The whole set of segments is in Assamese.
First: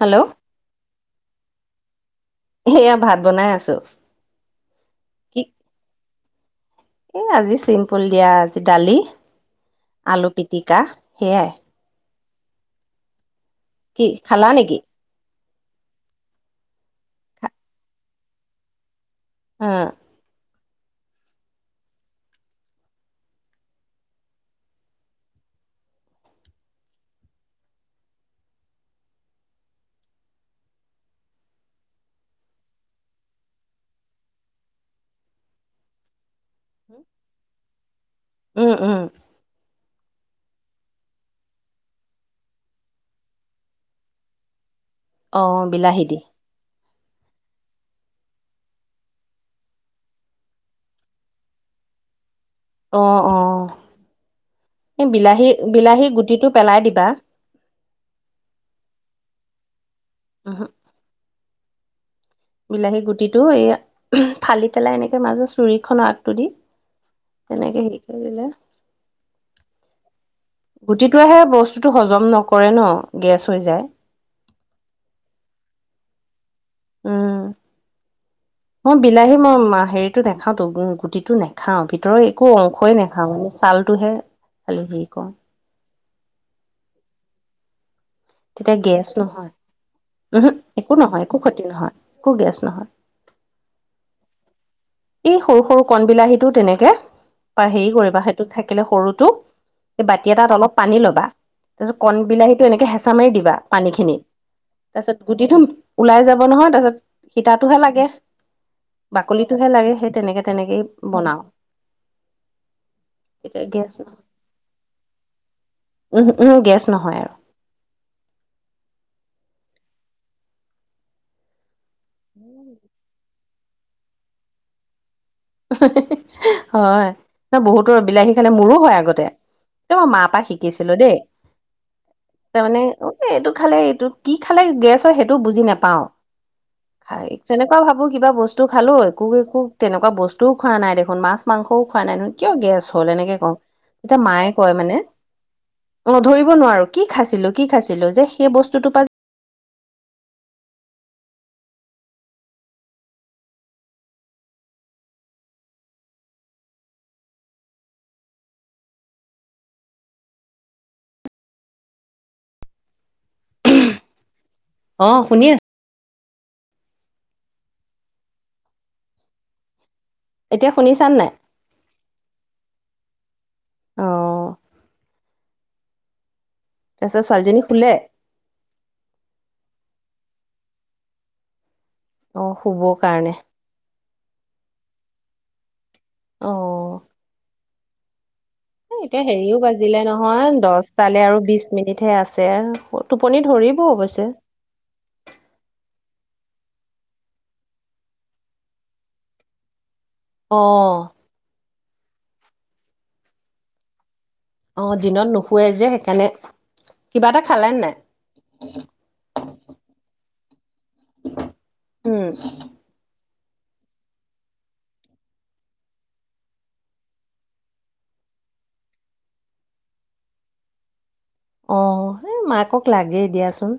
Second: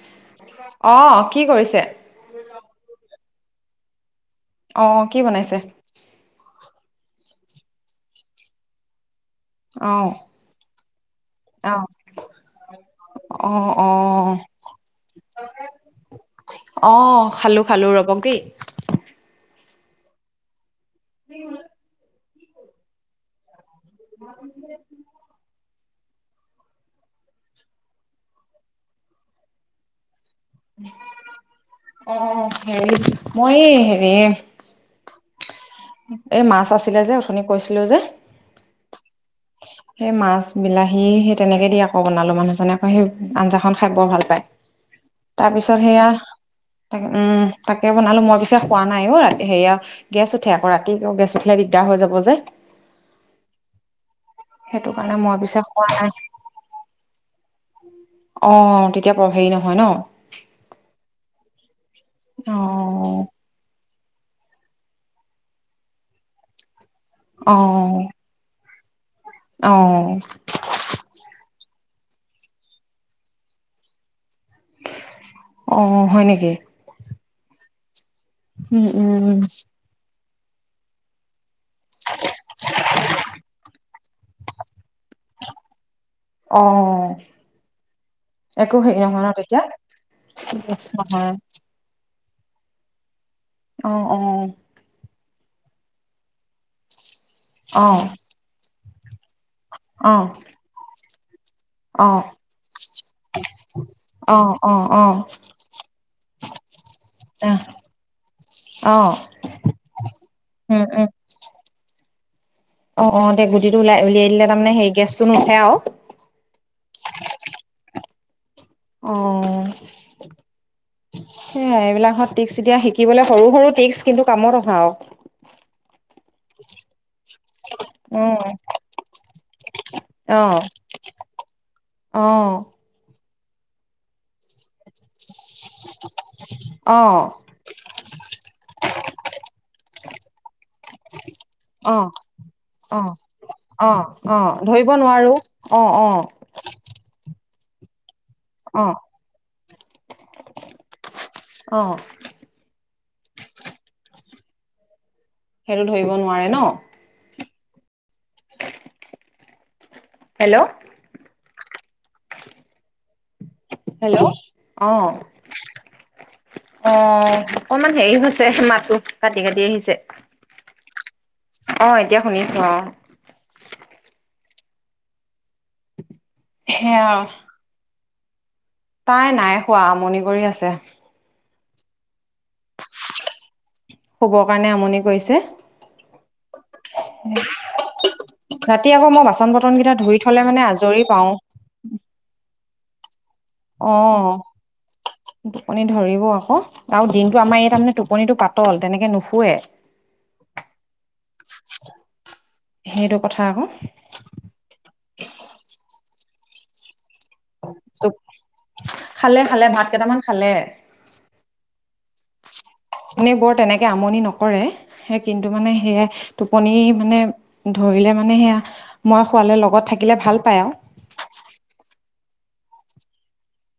হেল্ল' অ', কি কৰিছে? সেয়া ভাত বনাই আছো। অ', কি বনাইছে? এ আজি চিম্পুল দিয়া আজি দালি আলু পিটিকা অ সেয়াই অ অ কি খালা নেকি অ খালো খালো ৰবক দেই হম কি হল [unintelligible] অ হেৰি মই এ হেৰি এ মাছ আছিলে যে অথনি কৈছিলো যে, উম উম সেই মাছ বিলাহী সেই তেনেকে দি আকৌ বনালো মানুহজনে আক সেই আঞ্জাখন খাই বৰ ভাল পায়! অ তাৰপিছত বিলাহী সেয়া দি তাকে উম তাকে বনালো মই পিছে শুৱা নাইৰাতি সেয়া গেছ উঠে আক ৰাতি গেছ উঠিলে দিগদাৰ হৈ যাব যে অ অ সেইটো এই কাৰণে মই বিলাহী পিছে খোৱা বিলাহী নাই গুটিটো পেলাই দিবা অ তেতিয়া প হেৰি নহয় ন উহো অ বিলাহীৰ গুটিটো এই ফালি পেলাই এনেকৈ মাজত চুৰিখনৰ আগটো দি তেনেকে অ হেৰি কৰিলে অ গুটিটোহে বস্তুটো হজম নকৰে ন গেছ হৈ যায় অ হয় নেকি উম উম, মই বিলাহী উম। মই মা হেৰিটো নেখাওতো গুটিটো নে খাওঁ ভিতৰৰ একো অংশই নেখাওঁ ছালটোহে খালি হেৰি কৰো অ তেতিয়া একো হেৰি গেছ ন নহয় তেতিয়া? উমহু একো নহয় একো ক্ষতি নহয় একো গেছ নহয় অ অ এই সৰু সৰু কণ বিলাহীটো তেনেকে বা হেৰি অ', কৰিবা সেইটোত থাকিলে সৰুটো এ অ', বাতি এটাত অলপ পানী লবা তাৰপিছত অ', কণ বিলাহীটো এনেকে হেঁচা মাৰি দিবা পানী খিনিত অ', অ', অ', তাৰপিছত গুটিটো ওলাই যাব নহয় তাৰপিছত আহ, সীতাটোহে লাগে অ টোহে লাগে সেই তেনেকে তেনেকেই উম, উম, বনাও অ অ দে তেতিয়া গুটিটো গেছ উলাই উলিয়াই দিলে তাৰমানে হে গেছটো নুঠে আও উমহু উমহু গেছ নহয় আৰু অ সেইয়াই এইবিলাকত টিকচ এতিয়া শিকিবলে সৰু সৰু টিকছ কিন্তু কামত অহা আও হয় বহুতৰ বিলাহী উম, খালে মোৰো হয় আগতে এইটো মই মা পা অ', শিকিছিলো দেই অ', তাৰমানে অ এইটো খালে এইটো কি খালে গেছ হয় সেইটো বুজি নেপাওঁ অ', যেনেকুৱা ভাবো কিবা বস্তু খালো একো একো তেনেকুৱা বস্তু খোৱা নাই দেখোন মাছ মাংসও খোৱা অ', নাই দেখো কিয় গেছ হল অ', এনেকে কওঁ অ তেতিয়া অ মায়ে কয় ধৰিব মানে নোৱাৰো অ অ ধৰিব নোৱাৰো কি খাইছিলো কি খাইছিলো যে সেই অ', বস্তুটো পা অ সেইটো ধৰিব নোৱাৰে ন হেল্ল'। হেল্ল' অ'। শুনি আছো অ', অকমান হেৰি হৈছে মাতটো কাটি, কাটি আহিছে। এতিয়া শুনিছা নে নাই। অ', এতিয়া শুনিছোঁ অ'। অ'। সেয়া তাৰপিছত ছোৱালীজনী শুলে। তাই নাই শুৱা আমনি কৰি আছে। অ', শুব কাৰণে। শুবৰ কাৰণে আমনি কৰিছে। অ'। ৰাতি আকৌ এতিয়া মই বাচন হেৰিও বৰ্তন কেইটা বাজিলে ধুই নহয় থলে মানে আজৰি দহটালে পাওঁ। আৰু বিশ মিনিটহে আছে। টোপনি ধৰি। অহ। টোপনি ধৰিব আকৌ আৰু দিনটো আমাৰ এই তাৰমানে টোপনিটো পাতল তেনেকে নুশুৱে। [inaudible] অ'। সেইটো কথা আকৌ। অ', দিনত নুশুৱে যে সেইকাৰণে কিবা এটা খালে নে নাই? খালে খালে ভাত কেইটামান খালে। উম। এনে বৰ তেনেকে আমনি নকৰে। সে কিন্তু মানে সেয়াই টোপনি মানে ধৰিলে মানে সেয়া মই শোৱালে লগত থাকিলে ভাল পায় আৰু। অ', এই মাকক লাগেই দিয়াচোন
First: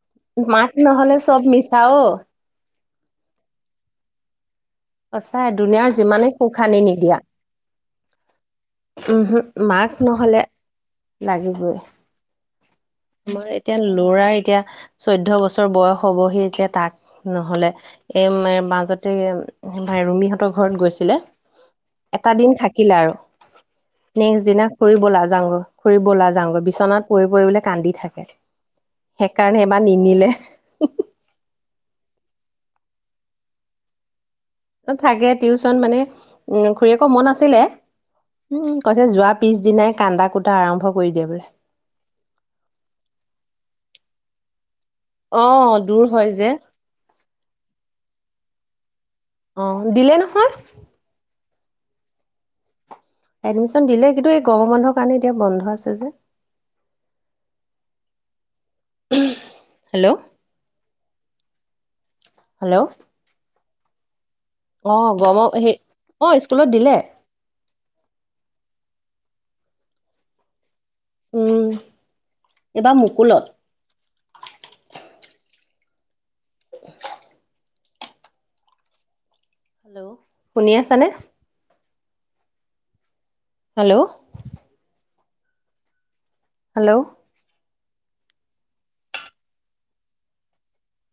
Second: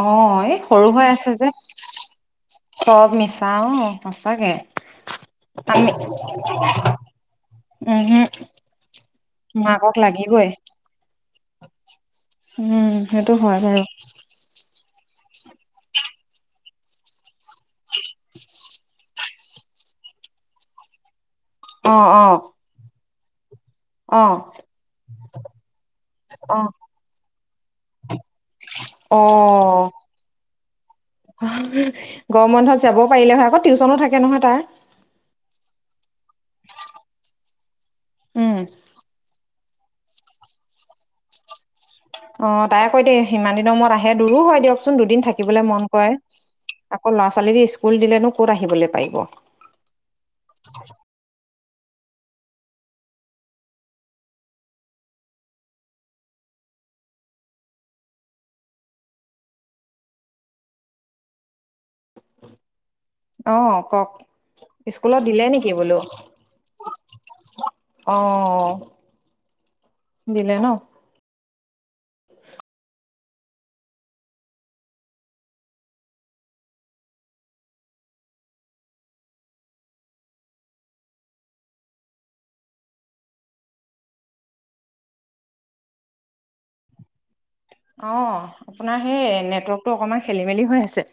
অঁ এই মাক সৰু হৈ নহ'লে আছে চব যে মিছা অ'। চব মিছা অ', সঁচাকে। সঁচাই দুুনীয়াৰ যিমানে সুখ আনি নিদিয়া। উম হুম। উম হম মাক নহ'লে লাগিবই। উম। সেইটো আমাৰ হয় এতিয়া বাৰু লৰাই এতিয়া চৈধ্য বছৰ বয়স হবহি এতিয়া তাক নহ'লে এ মাজতে ৰুমিহঁতৰ ঘৰত গৈছিলে। অঁ এটা অঁ দিন থাকিলে আৰু। অঁ নেক্সট দিনা খুৰি বলা যাংগৈ খুৰিবলা অঁ যাংগৈ বিচনাত পৰি, পৰি বোলে। কান্দি থাকে সেইকাৰণে এবাৰ অঁ নিনিলে। গৰম বন্ধত যাব পাৰিলে হয় আকৌ টিউচনো থাকে নহয় তাৰ। থাকে টিউচন মানে উম খুৰীয়েকৰ মন আছিলে উম কৈছে যোৱা। পিছ দিনাই কান্দা কুটা আৰম্ভ কৰি দিয়ে বোলে। অ', তাই কয় দেই ইমান দিনৰ মূৰত আহে দূৰো হয় দিয়কচোন দুদিন অ থাকিবলৈ মন দূৰ কৰে। হয় যে আকৌ ল'ৰা ছোৱালী স্কুল দিলেনো ক'ত আহিবলৈ পাৰিব। অ', দিলে নহয়। এডমিশ্যন দিলে কিন্তু এই গৰম বন্ধৰ কাৰণে এতিয়া বন্ধ আছে যে হেল্ল, ' হেল্ল'। অ' কওঁক, অ স্কুলত দিলে গৰমৰ নেকি সেই বোলো? অ স্কুলত দিলে অ' দিলে ন'। উম, এইবাৰ মুকুলত। [inaudible] হেল্ল' শুনি আছানে? হেল্ল'। হেল্ল'। অ' আপোনাৰ সেই নেটৱৰ্কটো অকণমান খেলি মেলি হৈ আছে।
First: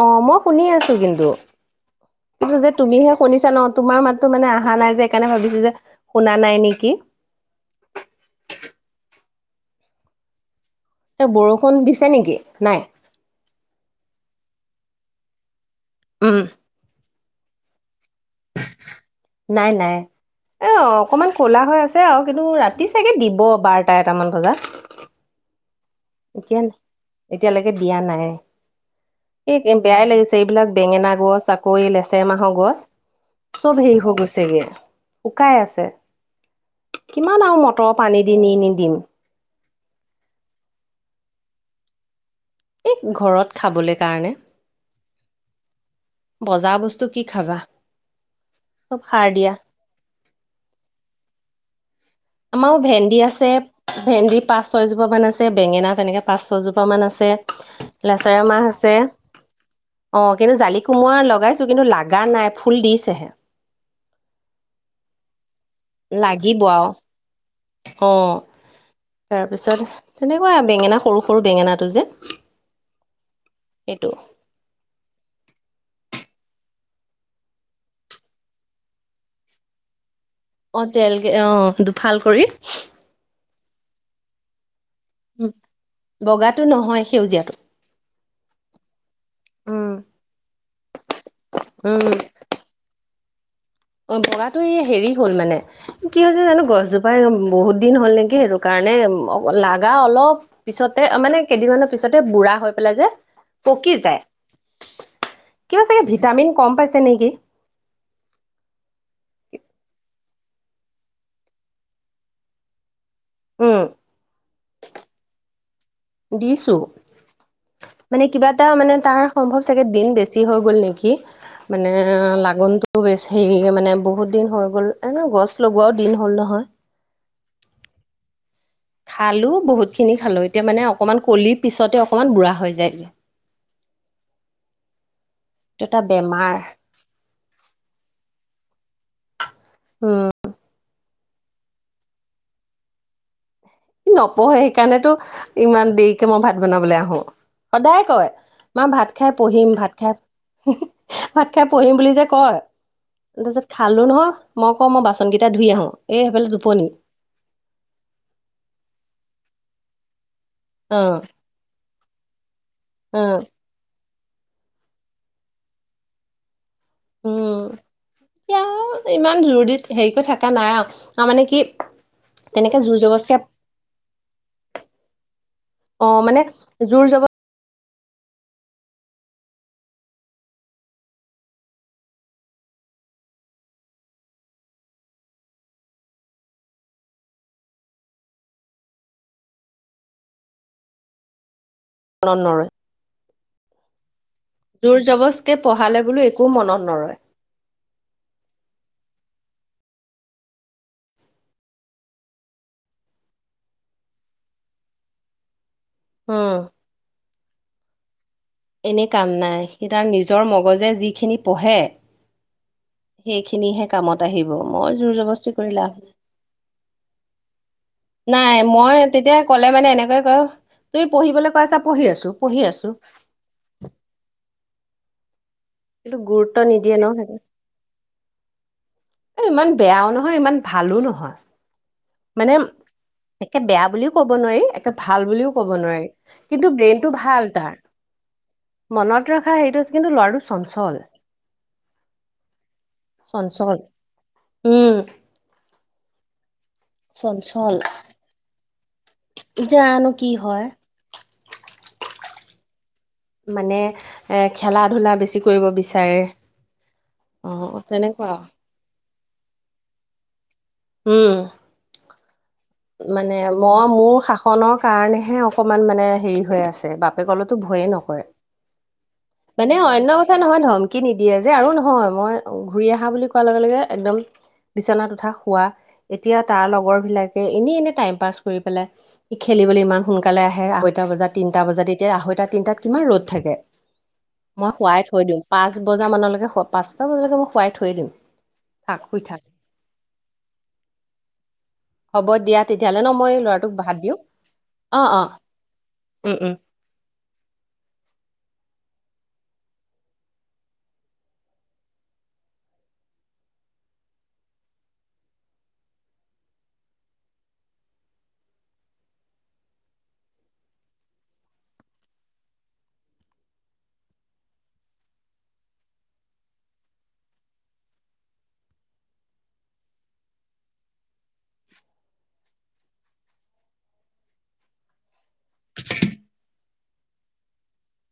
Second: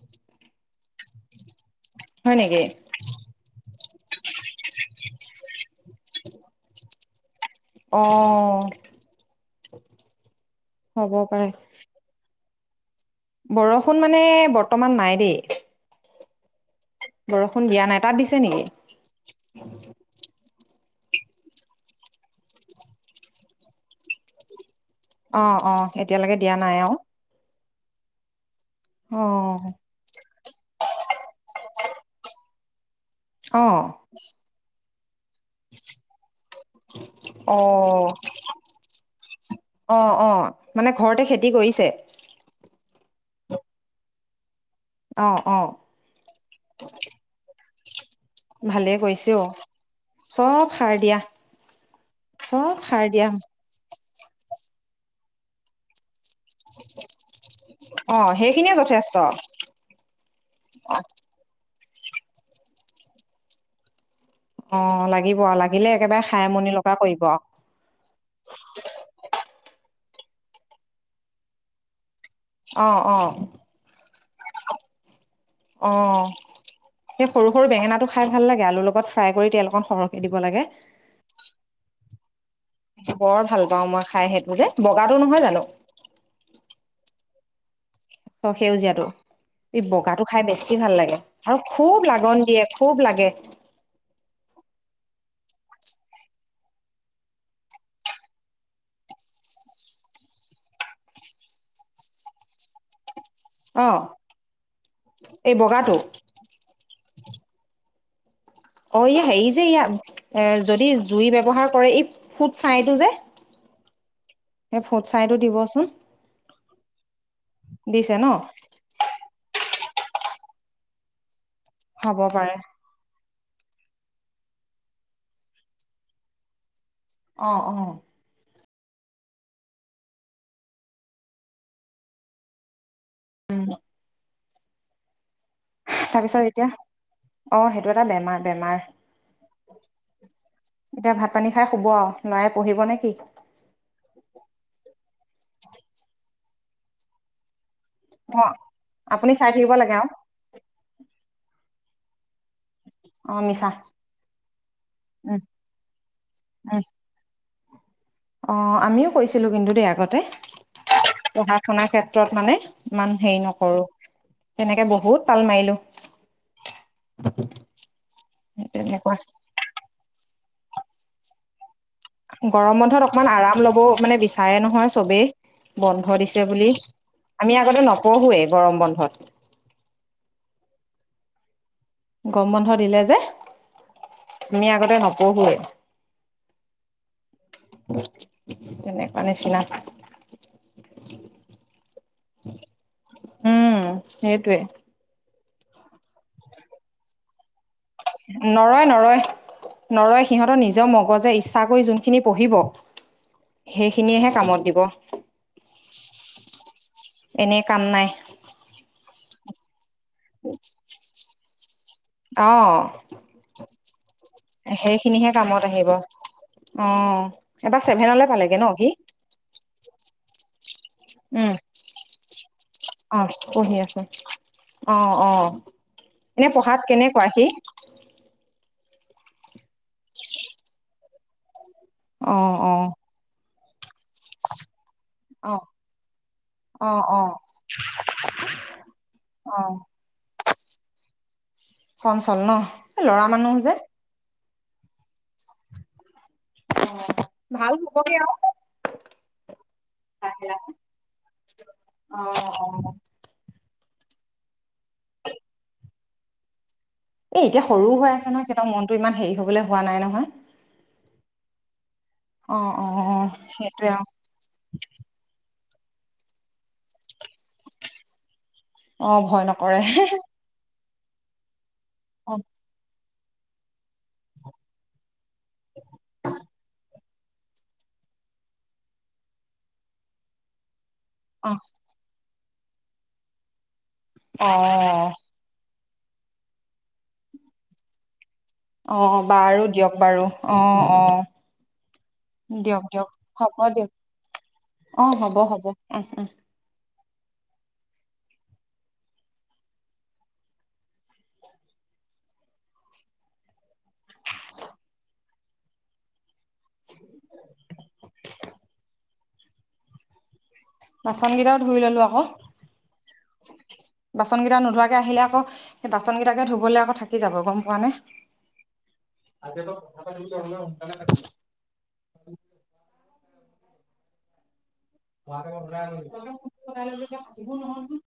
অ' মই শুনি আছোঁ কিন্তু, হয় কিন্ত নেকি যে তুমি শুনিছা ন'? তোমাৰ মাতটো মানে অহা নাই যে সেইকাৰণে ভাবিছোঁ যে শুনা নাই নেকি। অ'। এ, বৰষুণ দিছে নেকি নাই? বৰষুণ মানে বৰ্তমান নাই দেই। উম। বৰষুণ দিয়া নাই। তাত দিছে নেকি? নাই নাই। অ' অকণমান ক'লা হৈ আছে আৰু কিন্তু ৰাতি চাগে দিব বাৰটা এটামান বজাত। অ', অ' এতিয়ালৈকে দিয়া এতিয়া নাই আৰু। এতিয়ালৈকে দিয়া নাই। এই অঁ [unintelligible] বেয়াই লাগিছে, এইবিলাক বেঙেনা গছ, আকৌ এই লেছেৰা মাহৰ গছ। অঁ চব হেৰি হৈ গৈছেগে, শুকাই আছে। কিমান আৰু মটৰৰ পানী দি নি নি দিম। অ', অ' মানে ঘৰতে খেতি কৰিছে? ঘৰত খাবলে কাৰণে। অ', অ'। বজাৰৰ বস্তু কি খাবা। ভালে চব সাৰ কৰিছে দিয়া অ', চব সাৰ দিয়া। চব আমাৰো সাৰ ভেণ্ডি দিয়া আছে ভেণ্ডি পাঁচ ছয়জোপা মান আছে বেঙেনা তেনেকে পাঁচ ছয়জোপা মান আছে। অঁ লেচাৰ মাহ সেইখিনিয়ে আছে যথেষ্ট অ' কিন্তু জালি কোমুৰা লগাই কিন্তু লাগা নাই, ফুল দিছেহে। অ' লাগিব, লাগিলে একেবাৰে খাই লাগিব আমনি আৰু লগা কৰিব আৰু। অ তাৰপিছত তেনেকুৱা বেঙেনা সৰু সৰু বেঙেনাটো যে অ', অ'। এইটো। অ' সেই সৰু সৰু বেঙেনাটো খাই ভাল লাগে, আলুৰ লগত ফ্ৰাই কৰি তেল অকণ সৰহকৈ দিব লাগে। অ তেল কে, অ' দুফাল কৰি। বৰ ভাল পাও মই খাই সেইটো যে, বগাটো নহয় জানো? বগাটো নহয় সেউজীয়াটো। অ' সেউজীয়াটো, ই উম বগাটো খাই বেছি ভাল লাগে আৰু খুব উম লাগন দিয়ে। খুব লাগে। অ' বগাটো এই হেৰি হ'ল মানে কি হৈছে জানো গছজোপাই বহুত দিন হ'ল নেকি সেইটো কাৰণে অ-লাগা অলপ পিছতে মানে কেইদিনমানৰ পিছতে বুঢ়া হৈ পেলাই যে অ পকি যায়। এই কিবা বগাটো চাগে ভিটামিন কম পাইছে নেকি। অ, ই হেৰি যে ইয়া এ যদি জুই ব্যৱহাৰ কৰে এই ফুট ছাইটো যে উম সেই ফুট চাইটো দিবচোন। দিছো দিছে ন। তাৰ মানে তাৰ সম্ভৱ চাগে দিন বেছি হৈ গ'ল নেকি? মানে হ'ব পাৰে লাগ আৰু বেছি হেৰি মানে বহুত দিন হৈ গ'ল এনে গছ লগোৱাও দিন হ'ল নহয়। অ অ। খালোঁ বহুতখিনি খালোঁ এতিয়া মানে অকণমান কলি পিছতে অকণমান বুঢ়া হৈ যায়। উম। এইটো এটা তাৰপিছত বেমাৰ এতিয়া অ, সেইটো এটা বেমাৰ বেমাৰ। এতিয়া ভাত পানী খাই শুব আৰু লৰাই পঢ়িব নেকি? নপঢ়ে সেইকাৰণেতো ইমান দেৰিকে মই ভাত বনাবলৈ আহো। সদায় কয় অ মা ভাত আপুনি খাই চাই থাকিব পঢ়িম ভাত লাগে আৰু খাই ভাত খাই পঢ়িম বুলি যে কয়। অ তাৰ পিছত মিছা খালো নহয়, মই কও মই বাচন উম কেইটা ধুই আহো। এই সেইফালে উম টোপনি। অ আমিও কৈছিলোঁ কিন্তু দে আগতে অ পঢ়া শুনাৰ ক্ষেত্ৰত মানে। ইমান অ হেৰি নকৰোঁ। তেনেকে বহুত পাল মাৰিলো। উম এতিয়া তেনেকুৱা ইমান জোৰদি, হেৰি কৰি থকা নাই আৰু তাৰ মানে কি? তেনেকে গৰম জোৰ বন্ধত অকমান জবজকে আৰাম লব মানে বিচাৰে নহয় চবেই। অ বন্ধ মানে দিছে বুলি। জোৰ জবজ আমি আগতে নপঢ়োয়েই গৰম বন্ধত গৰম বন্ধ দিলে যে আমি আগতে নপঢ়োৱেই। তেনেকুৱা নিচিনা। [inaudible] নন নৰে উম, সেইটোৱে। জোৰ-জবজকে পঢ়ালে বোলো একো মনত নৰয়। নৰয় নৰয়। নৰয়। সিহঁতৰ নিজৰ মগজে ইচ্ছা কৰি যোনখিনি পঢ়িব। সেইখিনিয়েহে কামত দিব। উম। এনেই কাম নাই। এনেই কাম নাই। সি তাৰ নিজৰ মগজে যিখিনি পঢ়ে। অ সেইখিনিহে কামত আহিব। মই জোৰ সেইখিনিহে জবস্তি কামত কৰি আহিব লাভ অ, এবাৰ ছেভেননলৈ নাই পালেগৈ ন সি? মই তেতিয়া ক'লে মানে এনেকৈ ক তুমি পঢ়িবলৈ উম কৈ আছা পঢ়ি আছো, পঢ়ি আছো। অ পঢ়ি আছো। অ অ কিন্তু এনে গুৰুত্ব পঢ়াত নিদিয়ে ন কেনেকুৱা সি? এই ইমান বেয়াও নহয় ইমান ভালো নহয়। অ মানে অ একে বেয়া বুলিও ক'ব নোৱাৰি একে ভাল বুলিও অ ক'ব নোৱাৰি। কিন্তু অ ব্ৰেইনটো অ ভাল তাৰ। মনত অ ৰখা সেইটো কিন্তু ল'ৰাটো চঞ্চল। চঞ্চল ন। এ ল'ৰা মানুহ যে চঞ্চল উম অ ভাল চঞ্চল হবগে আৰু জানো কি লাহে হয়। লাহে অ অ মানে এ খেলা - ধূলা বেছি কৰিব বিচাৰে। এ অ এতিয়া সৰুও হৈ তেনেকুৱা আছে নহয়। সিহঁতৰ মনটো ইমান হেৰি হবলৈ হোৱা নাই নহয়। উম অ অ অ সেইটোৱে। কনৰ কাৰণেহে অকমান মানে হেৰি হৈ আছে বাপেকলৈতো ভয়ে নকৰে। অ ভয় মানে নকৰে [unintelligible] সি নিদিয়ে যে আৰু নহয় অ মই ঘূৰি অহাৰ বুলি কোৱাৰ লগে লগে একদম বিচনাত উঠা খোৱা, এতিয়া তাৰ লগৰ বিলাকে এনেই এনেই টাইম পাছ কৰি পেলাই, খেলিবলৈ ইমান সোনকালে আহে আঢ়ৈটা বজাত, অ তিনটা বজাত এতিয়া আঢ়ৈটা, তিনটাত কিমান ৰ'দ থাকে। মই খুৱাই থৈ দিওঁ। পাঁচ বজা মানলৈকে, পাঁচটা বজালৈকে মই শুৱাই থৈ দিওঁ। অ বাৰু দিয়ক বাৰু, অ অ। হ'ব দিয়া দিয়ক তেতিয়াহ'লে দিয়ক ন মই হ'ব ল'ৰাটোক দিয়ক বাদ দিওঁ। অ হ'ব হ'ব উ উম। [unintelligible] বাচন কেইটাও ধুই ললো আকৌ। বাচন কেইটা নোধোৱাকে আহিলে আকৌ সেই বাচন কেইটাকে ধুবলৈ আকৌ থাকি যাব গম পোৱা নে। [unintelligible] [unintelligible]